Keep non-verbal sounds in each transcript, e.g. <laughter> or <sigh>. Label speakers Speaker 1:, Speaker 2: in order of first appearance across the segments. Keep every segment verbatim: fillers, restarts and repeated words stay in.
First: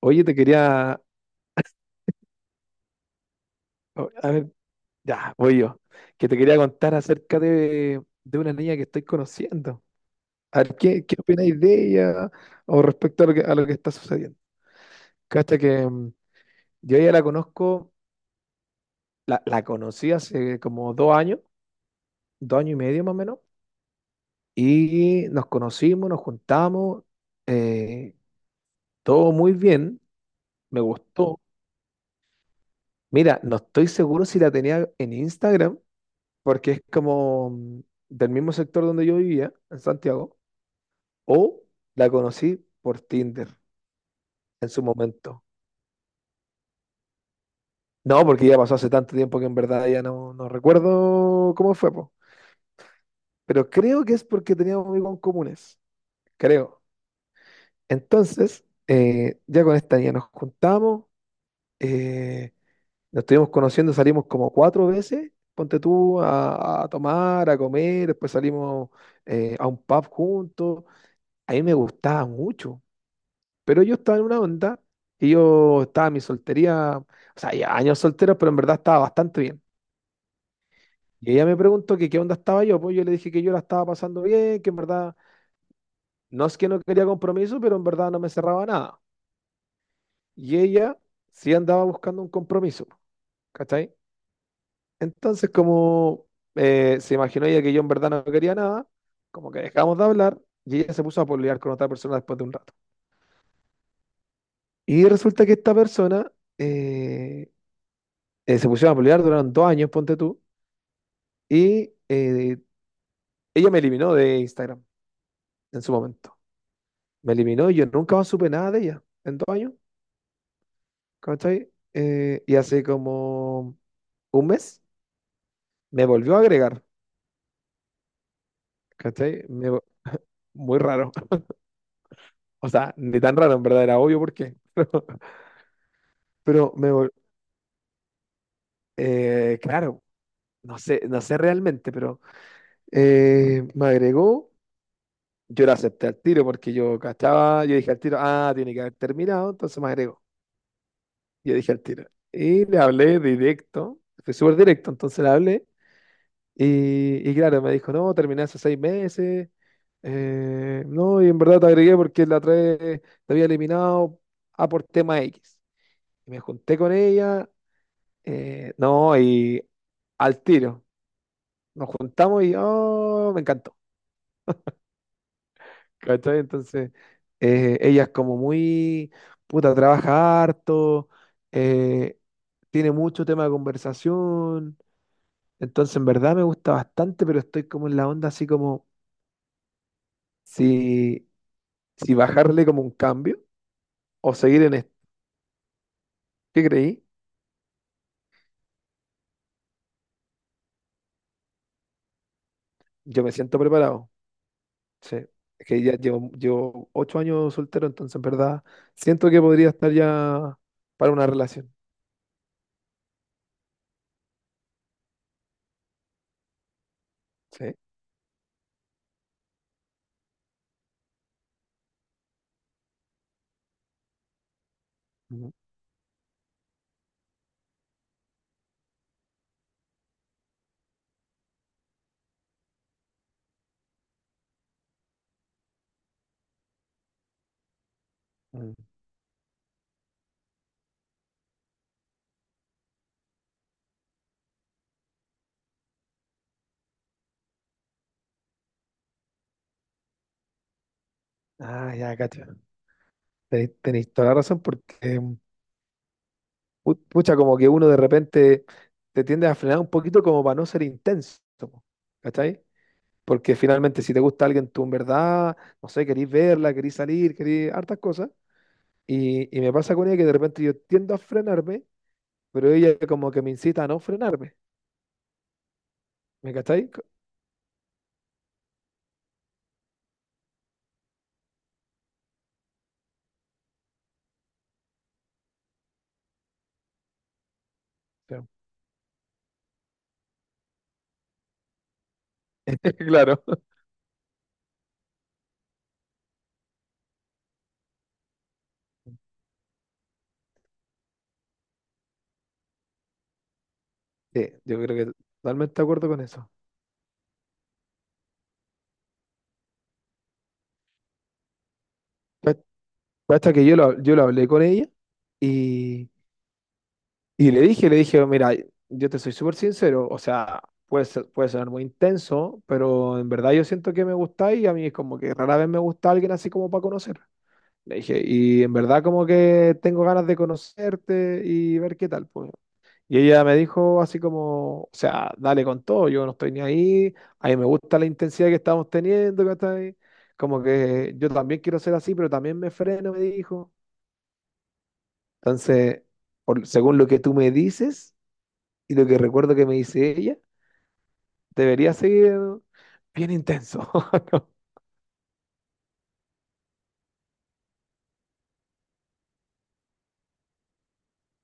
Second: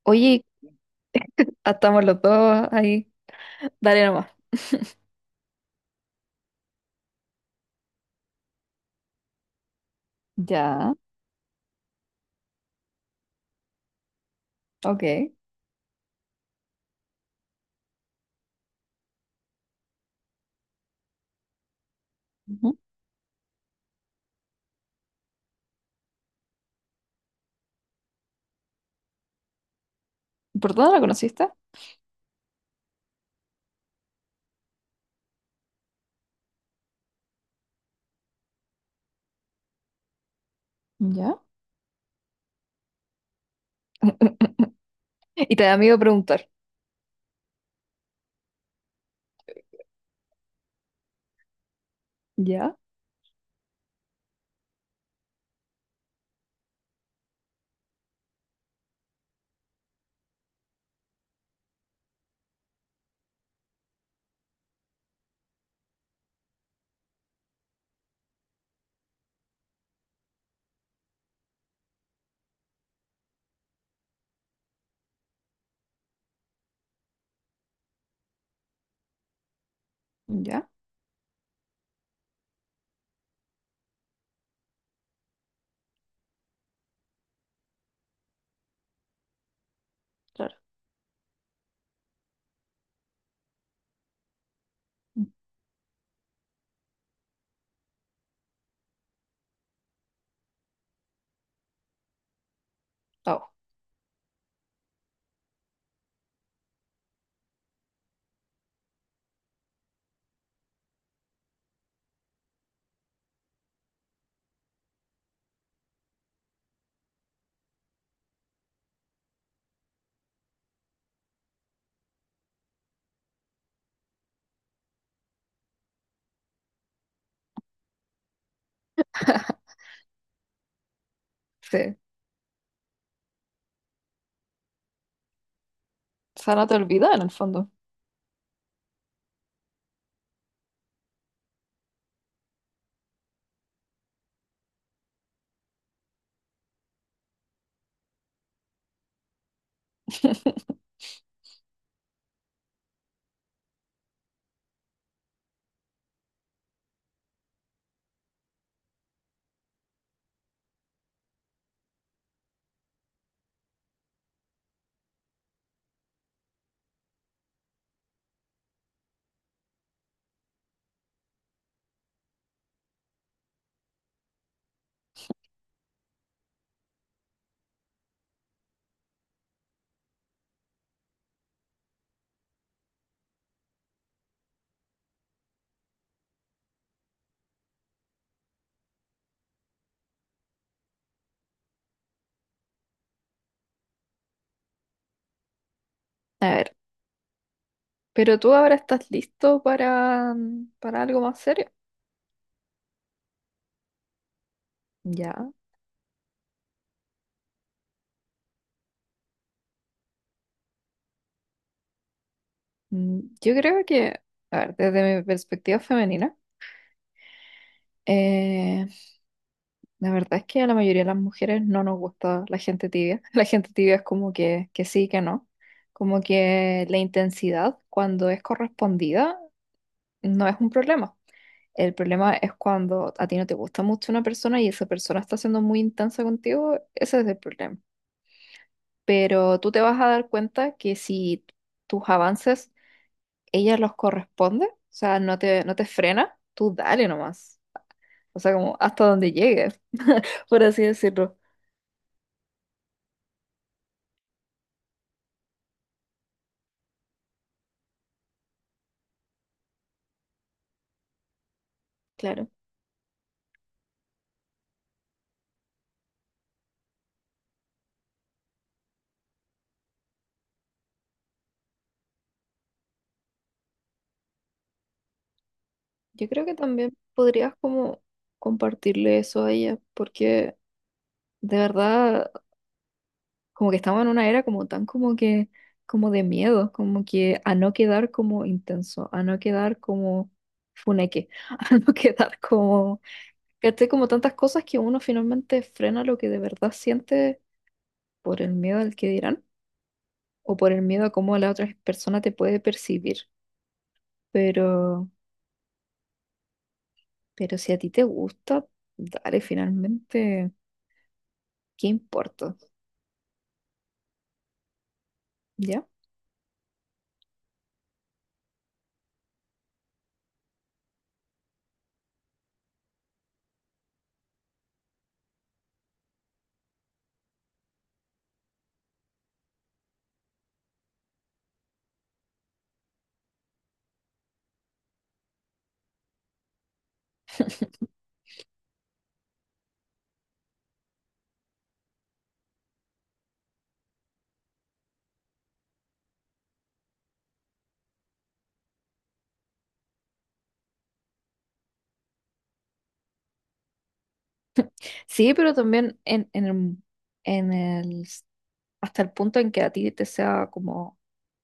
Speaker 1: Oye, te
Speaker 2: Oye,
Speaker 1: quería,
Speaker 2: estamos los dos ahí. Dale
Speaker 1: o-
Speaker 2: nomás.
Speaker 1: a ver, ya, voy yo, que te quería contar acerca de, de una niña que estoy conociendo. A ver,
Speaker 2: Ya,
Speaker 1: ¿qué, qué opináis de ella o respecto a lo que, a lo que está sucediendo?
Speaker 2: ok.
Speaker 1: Cacha que mm, yo ya la conozco, la, la conocí hace como dos años, dos años
Speaker 2: Ujú.
Speaker 1: y medio más o menos, y nos conocimos, nos juntamos, eh, todo muy bien,
Speaker 2: ¿Por
Speaker 1: me
Speaker 2: dónde la
Speaker 1: gustó.
Speaker 2: conociste?
Speaker 1: Mira, no estoy seguro si la tenía en Instagram porque es como mm, del mismo sector donde yo vivía, en Santiago,
Speaker 2: ¿Ya?
Speaker 1: o la conocí por Tinder en su momento.
Speaker 2: Y te da miedo preguntar.
Speaker 1: No, porque ya pasó hace tanto tiempo que en verdad ya no, no recuerdo cómo fue, po.
Speaker 2: ¿Ya?
Speaker 1: Pero creo que es porque teníamos amigos en comunes, creo. Entonces, eh, ya con esta niña nos juntamos, eh, nos estuvimos conociendo, salimos como cuatro veces, ponte tú a, a tomar, a comer, después salimos eh, a un pub juntos. A mí me gustaba mucho. Pero yo estaba en una onda y yo estaba en mi soltería, o sea, ya años solteros, pero en verdad estaba bastante bien.
Speaker 2: ¿Ya?
Speaker 1: Y ella me preguntó que qué onda estaba yo, pues yo le dije que yo la estaba pasando bien, que en verdad no es que no quería compromiso, pero en verdad no me cerraba nada.
Speaker 2: Claro.
Speaker 1: Y ella sí andaba buscando un compromiso, ¿cachai? Entonces, como eh, se imaginó ella que yo en verdad no quería nada, como que dejamos de hablar y ella se puso a pololear con otra persona después de un rato.
Speaker 2: Oh,
Speaker 1: Y resulta que esta persona eh, eh, se pusieron a pololear, duraron dos años, ponte tú. Y eh, ella me eliminó de Instagram en su momento. Me eliminó y yo nunca más supe nada de ella en dos años. ¿Cachai? Eh, y hace como un mes me volvió a agregar. ¿Cachai? Me vo- muy raro. <laughs>
Speaker 2: sí.
Speaker 1: O sea, ni tan raro, en verdad, era obvio por qué.
Speaker 2: O sea, no
Speaker 1: Pero
Speaker 2: te
Speaker 1: me vol-
Speaker 2: olvidas en el fondo.
Speaker 1: eh, claro, no sé, no sé realmente, pero eh, me agregó. Yo la acepté al tiro porque yo cachaba, yo dije al tiro, ah, tiene que haber terminado, entonces me agregó.
Speaker 2: <laughs>
Speaker 1: Yo dije al tiro. Y le hablé directo, fue súper directo, entonces le hablé. Y, y claro, me dijo, no, terminé hace seis meses. eh, no, y en verdad te agregué porque la otra vez te había eliminado a por tema X. Y me junté con ella, eh, no, y al tiro. Nos juntamos y oh, me encantó. ¿Cachai? Entonces, eh, ella es como muy, puta, trabaja harto, eh, tiene mucho tema de conversación. Entonces, en verdad me gusta bastante, pero estoy como en la onda así como si, si bajarle como un cambio o seguir en esto.
Speaker 2: A
Speaker 1: ¿Qué
Speaker 2: ver,
Speaker 1: creí?
Speaker 2: pero tú ahora estás listo para, mm, para algo más serio.
Speaker 1: Yo me siento preparado. Sí.
Speaker 2: ¿Ya?
Speaker 1: Es que ya llevo, llevo ocho años soltero, entonces en verdad siento que podría estar ya para una relación.
Speaker 2: Mm, yo creo que, a ver, desde mi perspectiva femenina,
Speaker 1: Sí.
Speaker 2: eh, la verdad es que a la mayoría de las mujeres no nos gusta la gente tibia. <laughs> La gente tibia es como que, que sí, que no.
Speaker 1: Mm,
Speaker 2: Como que la intensidad, cuando es correspondida, no es un problema. El problema es cuando a ti no te gusta mucho una persona y esa persona está siendo muy intensa contigo, ese es el problema.
Speaker 1: mm.
Speaker 2: Pero tú te vas a dar cuenta que si tus avances, ella los corresponde, o sea, no te, no te frena, tú dale nomás. O sea, como hasta donde llegues, <laughs> por así decirlo.
Speaker 1: Ah, ya, cacho. Tenéis, tenéis toda la razón porque, mm, pu- pucha, como que uno de repente te tiende a frenar un poquito como para no ser intenso, po,
Speaker 2: Claro.
Speaker 1: ¿cachai? Porque finalmente, si te gusta alguien, tú en verdad, no sé, querís verla, querís salir, querís hartas cosas. Y, y me pasa con ella que de repente yo tiendo a frenarme, pero ella como que me incita a no frenarme.
Speaker 2: Yo creo
Speaker 1: ¿Me
Speaker 2: que
Speaker 1: cacháis?
Speaker 2: también podrías como compartirle eso a ella, porque de verdad como que estamos en una era como tan como que, como de miedo, como que a no quedar como
Speaker 1: Claro.
Speaker 2: intenso, a no quedar como funeque, <laughs> a no quedar
Speaker 1: <laughs>
Speaker 2: como,
Speaker 1: Claro.
Speaker 2: ¿cachai? Como tantas cosas que uno finalmente frena lo que de verdad siente por el miedo al que dirán o por el miedo a cómo la otra persona te puede percibir.
Speaker 1: Sí, yo creo
Speaker 2: Pero,
Speaker 1: que totalmente de acuerdo con eso.
Speaker 2: pero si a ti te gusta, dale finalmente, ¿qué importa?
Speaker 1: Pues, basta que yo lo, yo lo hablé con ella
Speaker 2: ¿Ya?
Speaker 1: y, y le dije, le dije, mira, yo te soy súper sincero, o sea, puede, ser- puede sonar muy intenso, pero en verdad yo siento que me gusta y a mí es como que rara vez me gusta alguien así como para conocer. Le dije, y en verdad como que tengo ganas de conocerte y ver qué tal, pues. Y ella me dijo así como, o sea, dale con todo, yo no estoy ni ahí, a mí me
Speaker 2: <laughs>
Speaker 1: gusta la intensidad que estamos teniendo, ¿cachai? Como que yo también quiero ser así, pero también me freno, me dijo. Entonces, por- según lo que tú me dices y lo que recuerdo que me dice ella, debería seguir bien intenso. <laughs>
Speaker 2: Sí, pero también en, en el, en el- hasta el punto en que a ti te sea como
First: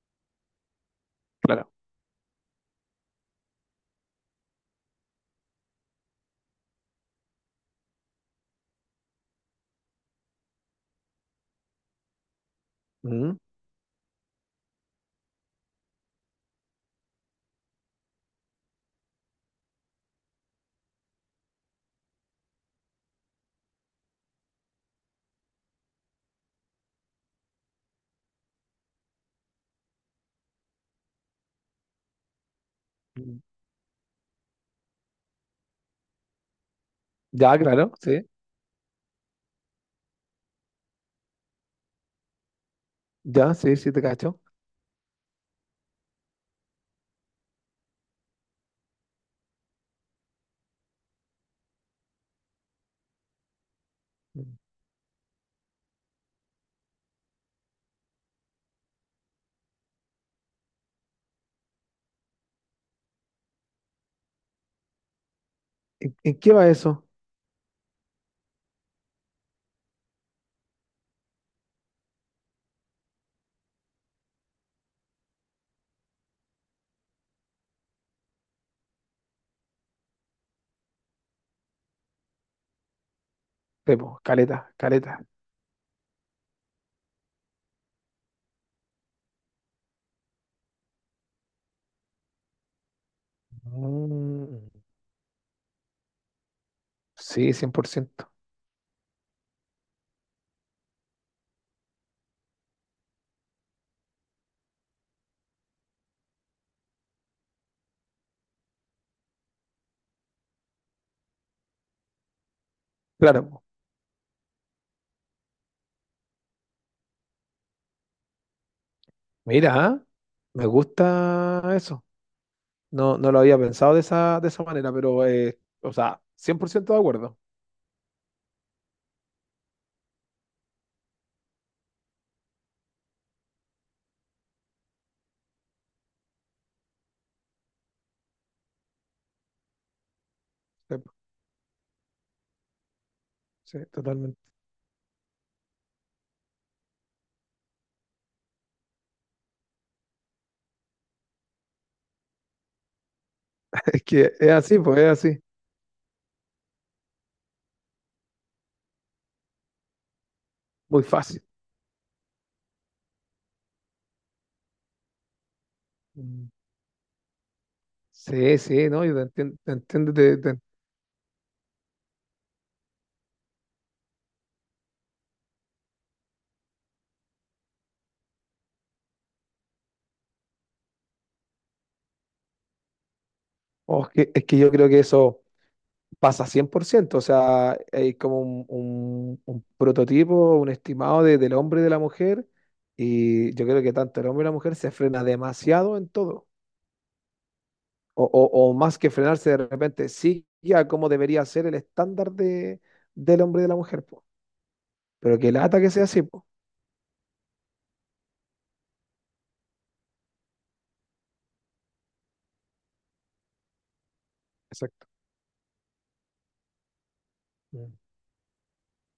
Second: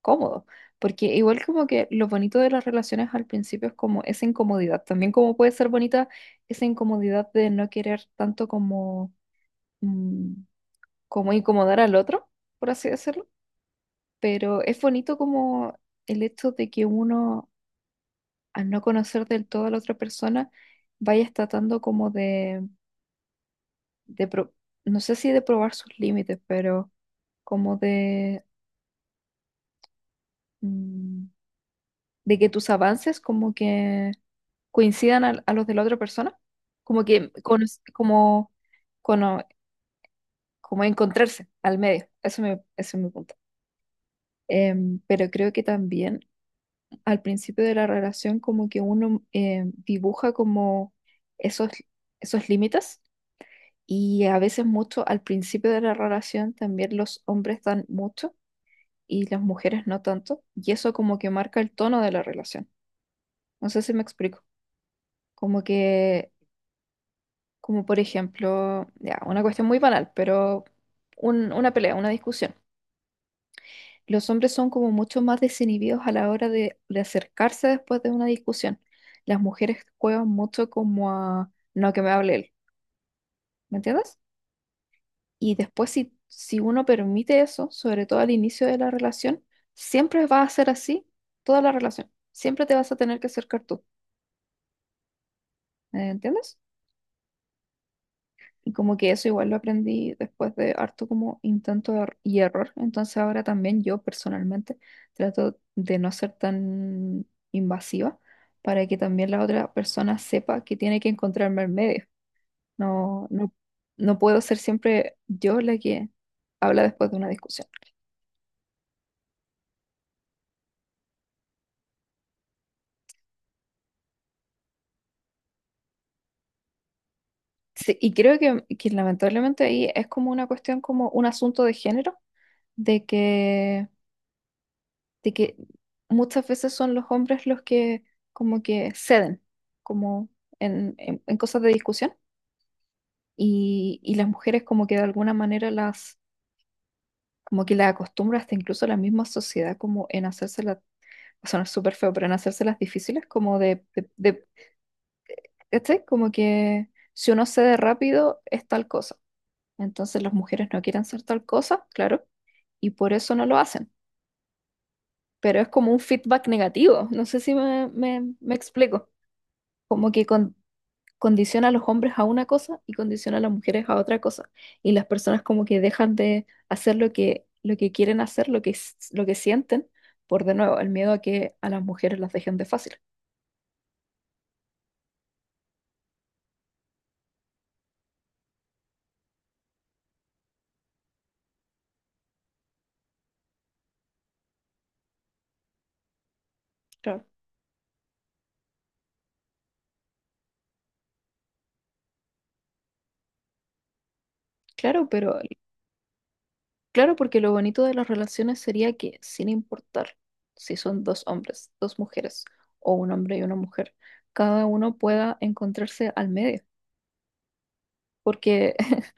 Speaker 2: cómodo. Porque igual como
Speaker 1: Claro.
Speaker 2: que lo bonito de las relaciones al principio es como esa incomodidad. También como puede ser bonita esa incomodidad de no querer tanto como, mm, como incomodar al otro, por así decirlo.
Speaker 1: Mm.
Speaker 2: Pero es bonito como el hecho de que uno, al no conocer del todo a la otra persona, vaya tratando como de pro- no sé si de probar sus límites, pero como de, mm, de que tus avances como que coincidan al- a, los de la otra persona, como que
Speaker 1: Ya,
Speaker 2: cono-
Speaker 1: claro, sí.
Speaker 2: como, cono- como encontrarse al medio, eso me, eso es mi punto.
Speaker 1: Ya, sí, sí, te cacho.
Speaker 2: Em, pero creo que también al principio de la relación como que uno em, dibuja como esos, esos límites y a veces mucho al principio de la relación también los hombres dan mucho y las mujeres no tanto, y eso como que marca el tono de la relación. No sé si me explico. Como
Speaker 1: ¿En,
Speaker 2: que,
Speaker 1: en qué va eso?
Speaker 2: como por ejemplo, ya, una cuestión muy banal, pero un- una pelea, una discusión. Los hombres son como mucho más desinhibidos a la hora de, de acercarse después de una discusión. Las mujeres juegan mucho como a, no, que me hable él, ¿me
Speaker 1: Sí,
Speaker 2: entiendes?
Speaker 1: po, caleta, caleta.
Speaker 2: Y después si, si uno permite eso, sobre todo al inicio de la relación, siempre va a ser así toda la relación. Siempre te vas a tener que acercar tú.
Speaker 1: Mm.
Speaker 2: ¿Eh? ¿Entiendes?
Speaker 1: Sí, cien por ciento.
Speaker 2: Y como que eso igual lo aprendí después de harto como intento er- y error. Entonces ahora también yo personalmente trato de no ser tan invasiva para que también la otra persona sepa que tiene que encontrarme en medio. No,
Speaker 1: Claro,
Speaker 2: no,
Speaker 1: po.
Speaker 2: no puedo ser siempre yo la que habla después de una discusión.
Speaker 1: Mira, ah, me gusta eso. No, no lo había pensado de esa, de esa manera, pero, eh, o sea, cien por ciento de acuerdo.
Speaker 2: Sí, y creo que, que lamentablemente ahí es como una cuestión, como un asunto de género, de que de que muchas veces son los hombres los que como que ceden, como en,
Speaker 1: Sí, po,
Speaker 2: en- en cosas de discusión,
Speaker 1: sí,
Speaker 2: y, y las
Speaker 1: totalmente.
Speaker 2: mujeres como que de alguna manera las, como que las acostumbra hasta incluso la misma sociedad como en hacérselas, va a sonar súper feo, pero en hacérselas difíciles, como de,
Speaker 1: <laughs> Es
Speaker 2: de,
Speaker 1: que
Speaker 2: de-
Speaker 1: es así, pues es así.
Speaker 2: ¿cachai? Como que si uno cede rápido es tal cosa. Entonces las mujeres no
Speaker 1: Muy
Speaker 2: quieren ser
Speaker 1: fácil.
Speaker 2: tal cosa, claro, y por eso no lo hacen. Pero es como un feedback
Speaker 1: Mm.
Speaker 2: negativo. No sé si me, me me
Speaker 1: Sí, sí, ¿no?
Speaker 2: explico.
Speaker 1: Yo te entiendo, te
Speaker 2: Como
Speaker 1: entiendo,
Speaker 2: que
Speaker 1: te-
Speaker 2: con-
Speaker 1: te-
Speaker 2: condiciona a los hombres a una cosa y condiciona a las mujeres a otra cosa. Y las personas como que dejan de hacer lo que, lo que quieren hacer, lo que, s- lo que sienten, por de nuevo, el miedo a que a las mujeres las dejen de fácil.
Speaker 1: oh, es que, es que yo creo que eso pasa cien por ciento. O sea, hay como un, un- un prototipo, un estimado de- del hombre y de la mujer, y yo creo que tanto el hombre y la mujer se frena demasiado en todo,
Speaker 2: Claro,
Speaker 1: o, o- o más que frenarse de repente, sí, ya como debería ser el estándar de, del hombre y de la mujer, po.
Speaker 2: claro,
Speaker 1: Pero
Speaker 2: pero
Speaker 1: que lata que sea así, po.
Speaker 2: claro, porque lo bonito de las relaciones sería que sin importar si son dos hombres, dos mujeres, o un hombre y una mujer, cada uno
Speaker 1: Exacto.
Speaker 2: pueda encontrarse al medio.
Speaker 1: Mm.
Speaker 2: Porque, <laughs>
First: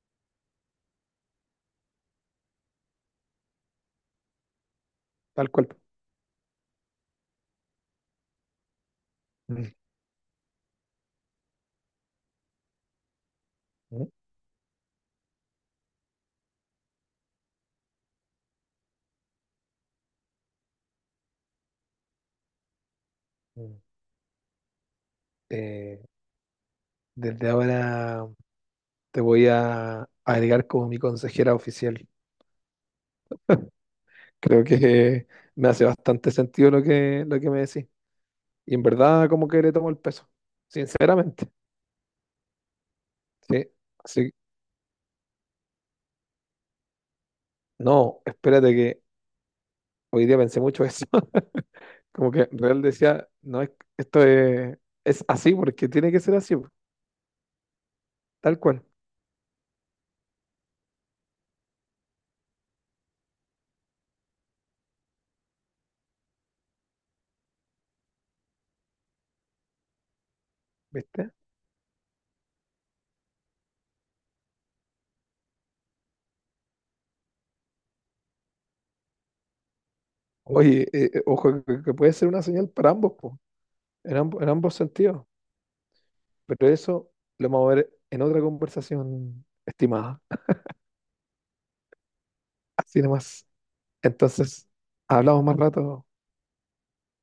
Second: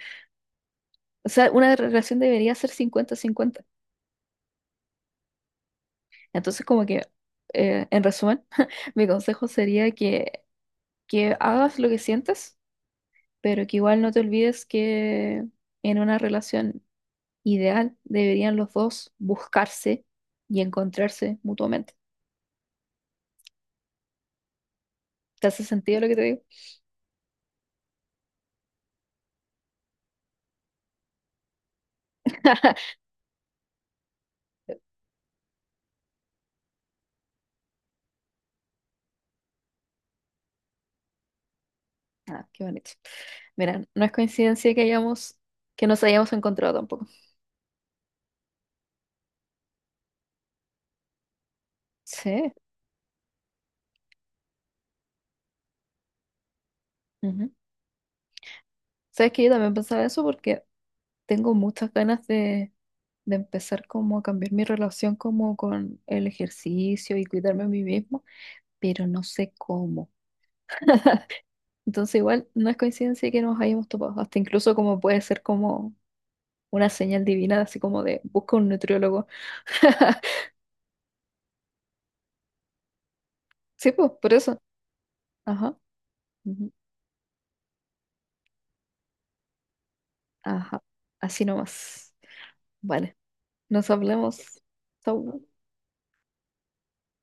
Speaker 2: o sea, una relación debería ser cincuenta cincuenta.
Speaker 1: Tal cual.
Speaker 2: Entonces, como que, eh, en resumen, <laughs> mi consejo
Speaker 1: Mm,
Speaker 2: sería que, que hagas lo que sientes, pero que igual
Speaker 1: mm,
Speaker 2: no te olvides que en una relación ideal deberían los dos buscarse y encontrarse mutuamente.
Speaker 1: mm.
Speaker 2: ¿Te hace
Speaker 1: Eh,
Speaker 2: sentido lo que te digo?
Speaker 1: desde ahora te voy a agregar como mi consejera oficial.
Speaker 2: <laughs>
Speaker 1: Creo que me hace bastante sentido lo que, lo que me decís. Y en verdad, como que le tomo el peso. Sinceramente.
Speaker 2: Ah, qué bonito.
Speaker 1: Sí.
Speaker 2: Mira, no es
Speaker 1: Así,
Speaker 2: coincidencia que hayamos, que nos hayamos encontrado tampoco.
Speaker 1: no, espérate que hoy día pensé mucho eso. <laughs> Como que
Speaker 2: Sí.
Speaker 1: real decía, no es, esto es, es así porque tiene que ser así, po,
Speaker 2: Ujú.
Speaker 1: tal cual.
Speaker 2: Sabes que yo también pensaba eso porque tengo muchas ganas de de empezar como a cambiar mi relación como con el ejercicio y cuidarme a mí mismo, pero no sé cómo.
Speaker 1: ¿Viste?
Speaker 2: Entonces igual no es coincidencia que nos hayamos topado, hasta incluso como puede ser como una señal divina, así como de busca un nutriólogo. <laughs>
Speaker 1: Oye, eh, eh, ojo, que, que puede ser una señal para ambos, po,
Speaker 2: Sí, pues,
Speaker 1: en
Speaker 2: por
Speaker 1: ambos, en
Speaker 2: eso.
Speaker 1: ambos sentidos.
Speaker 2: Ajá,
Speaker 1: Pero
Speaker 2: ujú,
Speaker 1: eso lo vamos a ver en otra conversación, estimada.
Speaker 2: ajá, así nomás.
Speaker 1: Así
Speaker 2: Vale,
Speaker 1: nomás.
Speaker 2: nos hablemos.
Speaker 1: Entonces, hablamos
Speaker 2: Chau.
Speaker 1: más rato.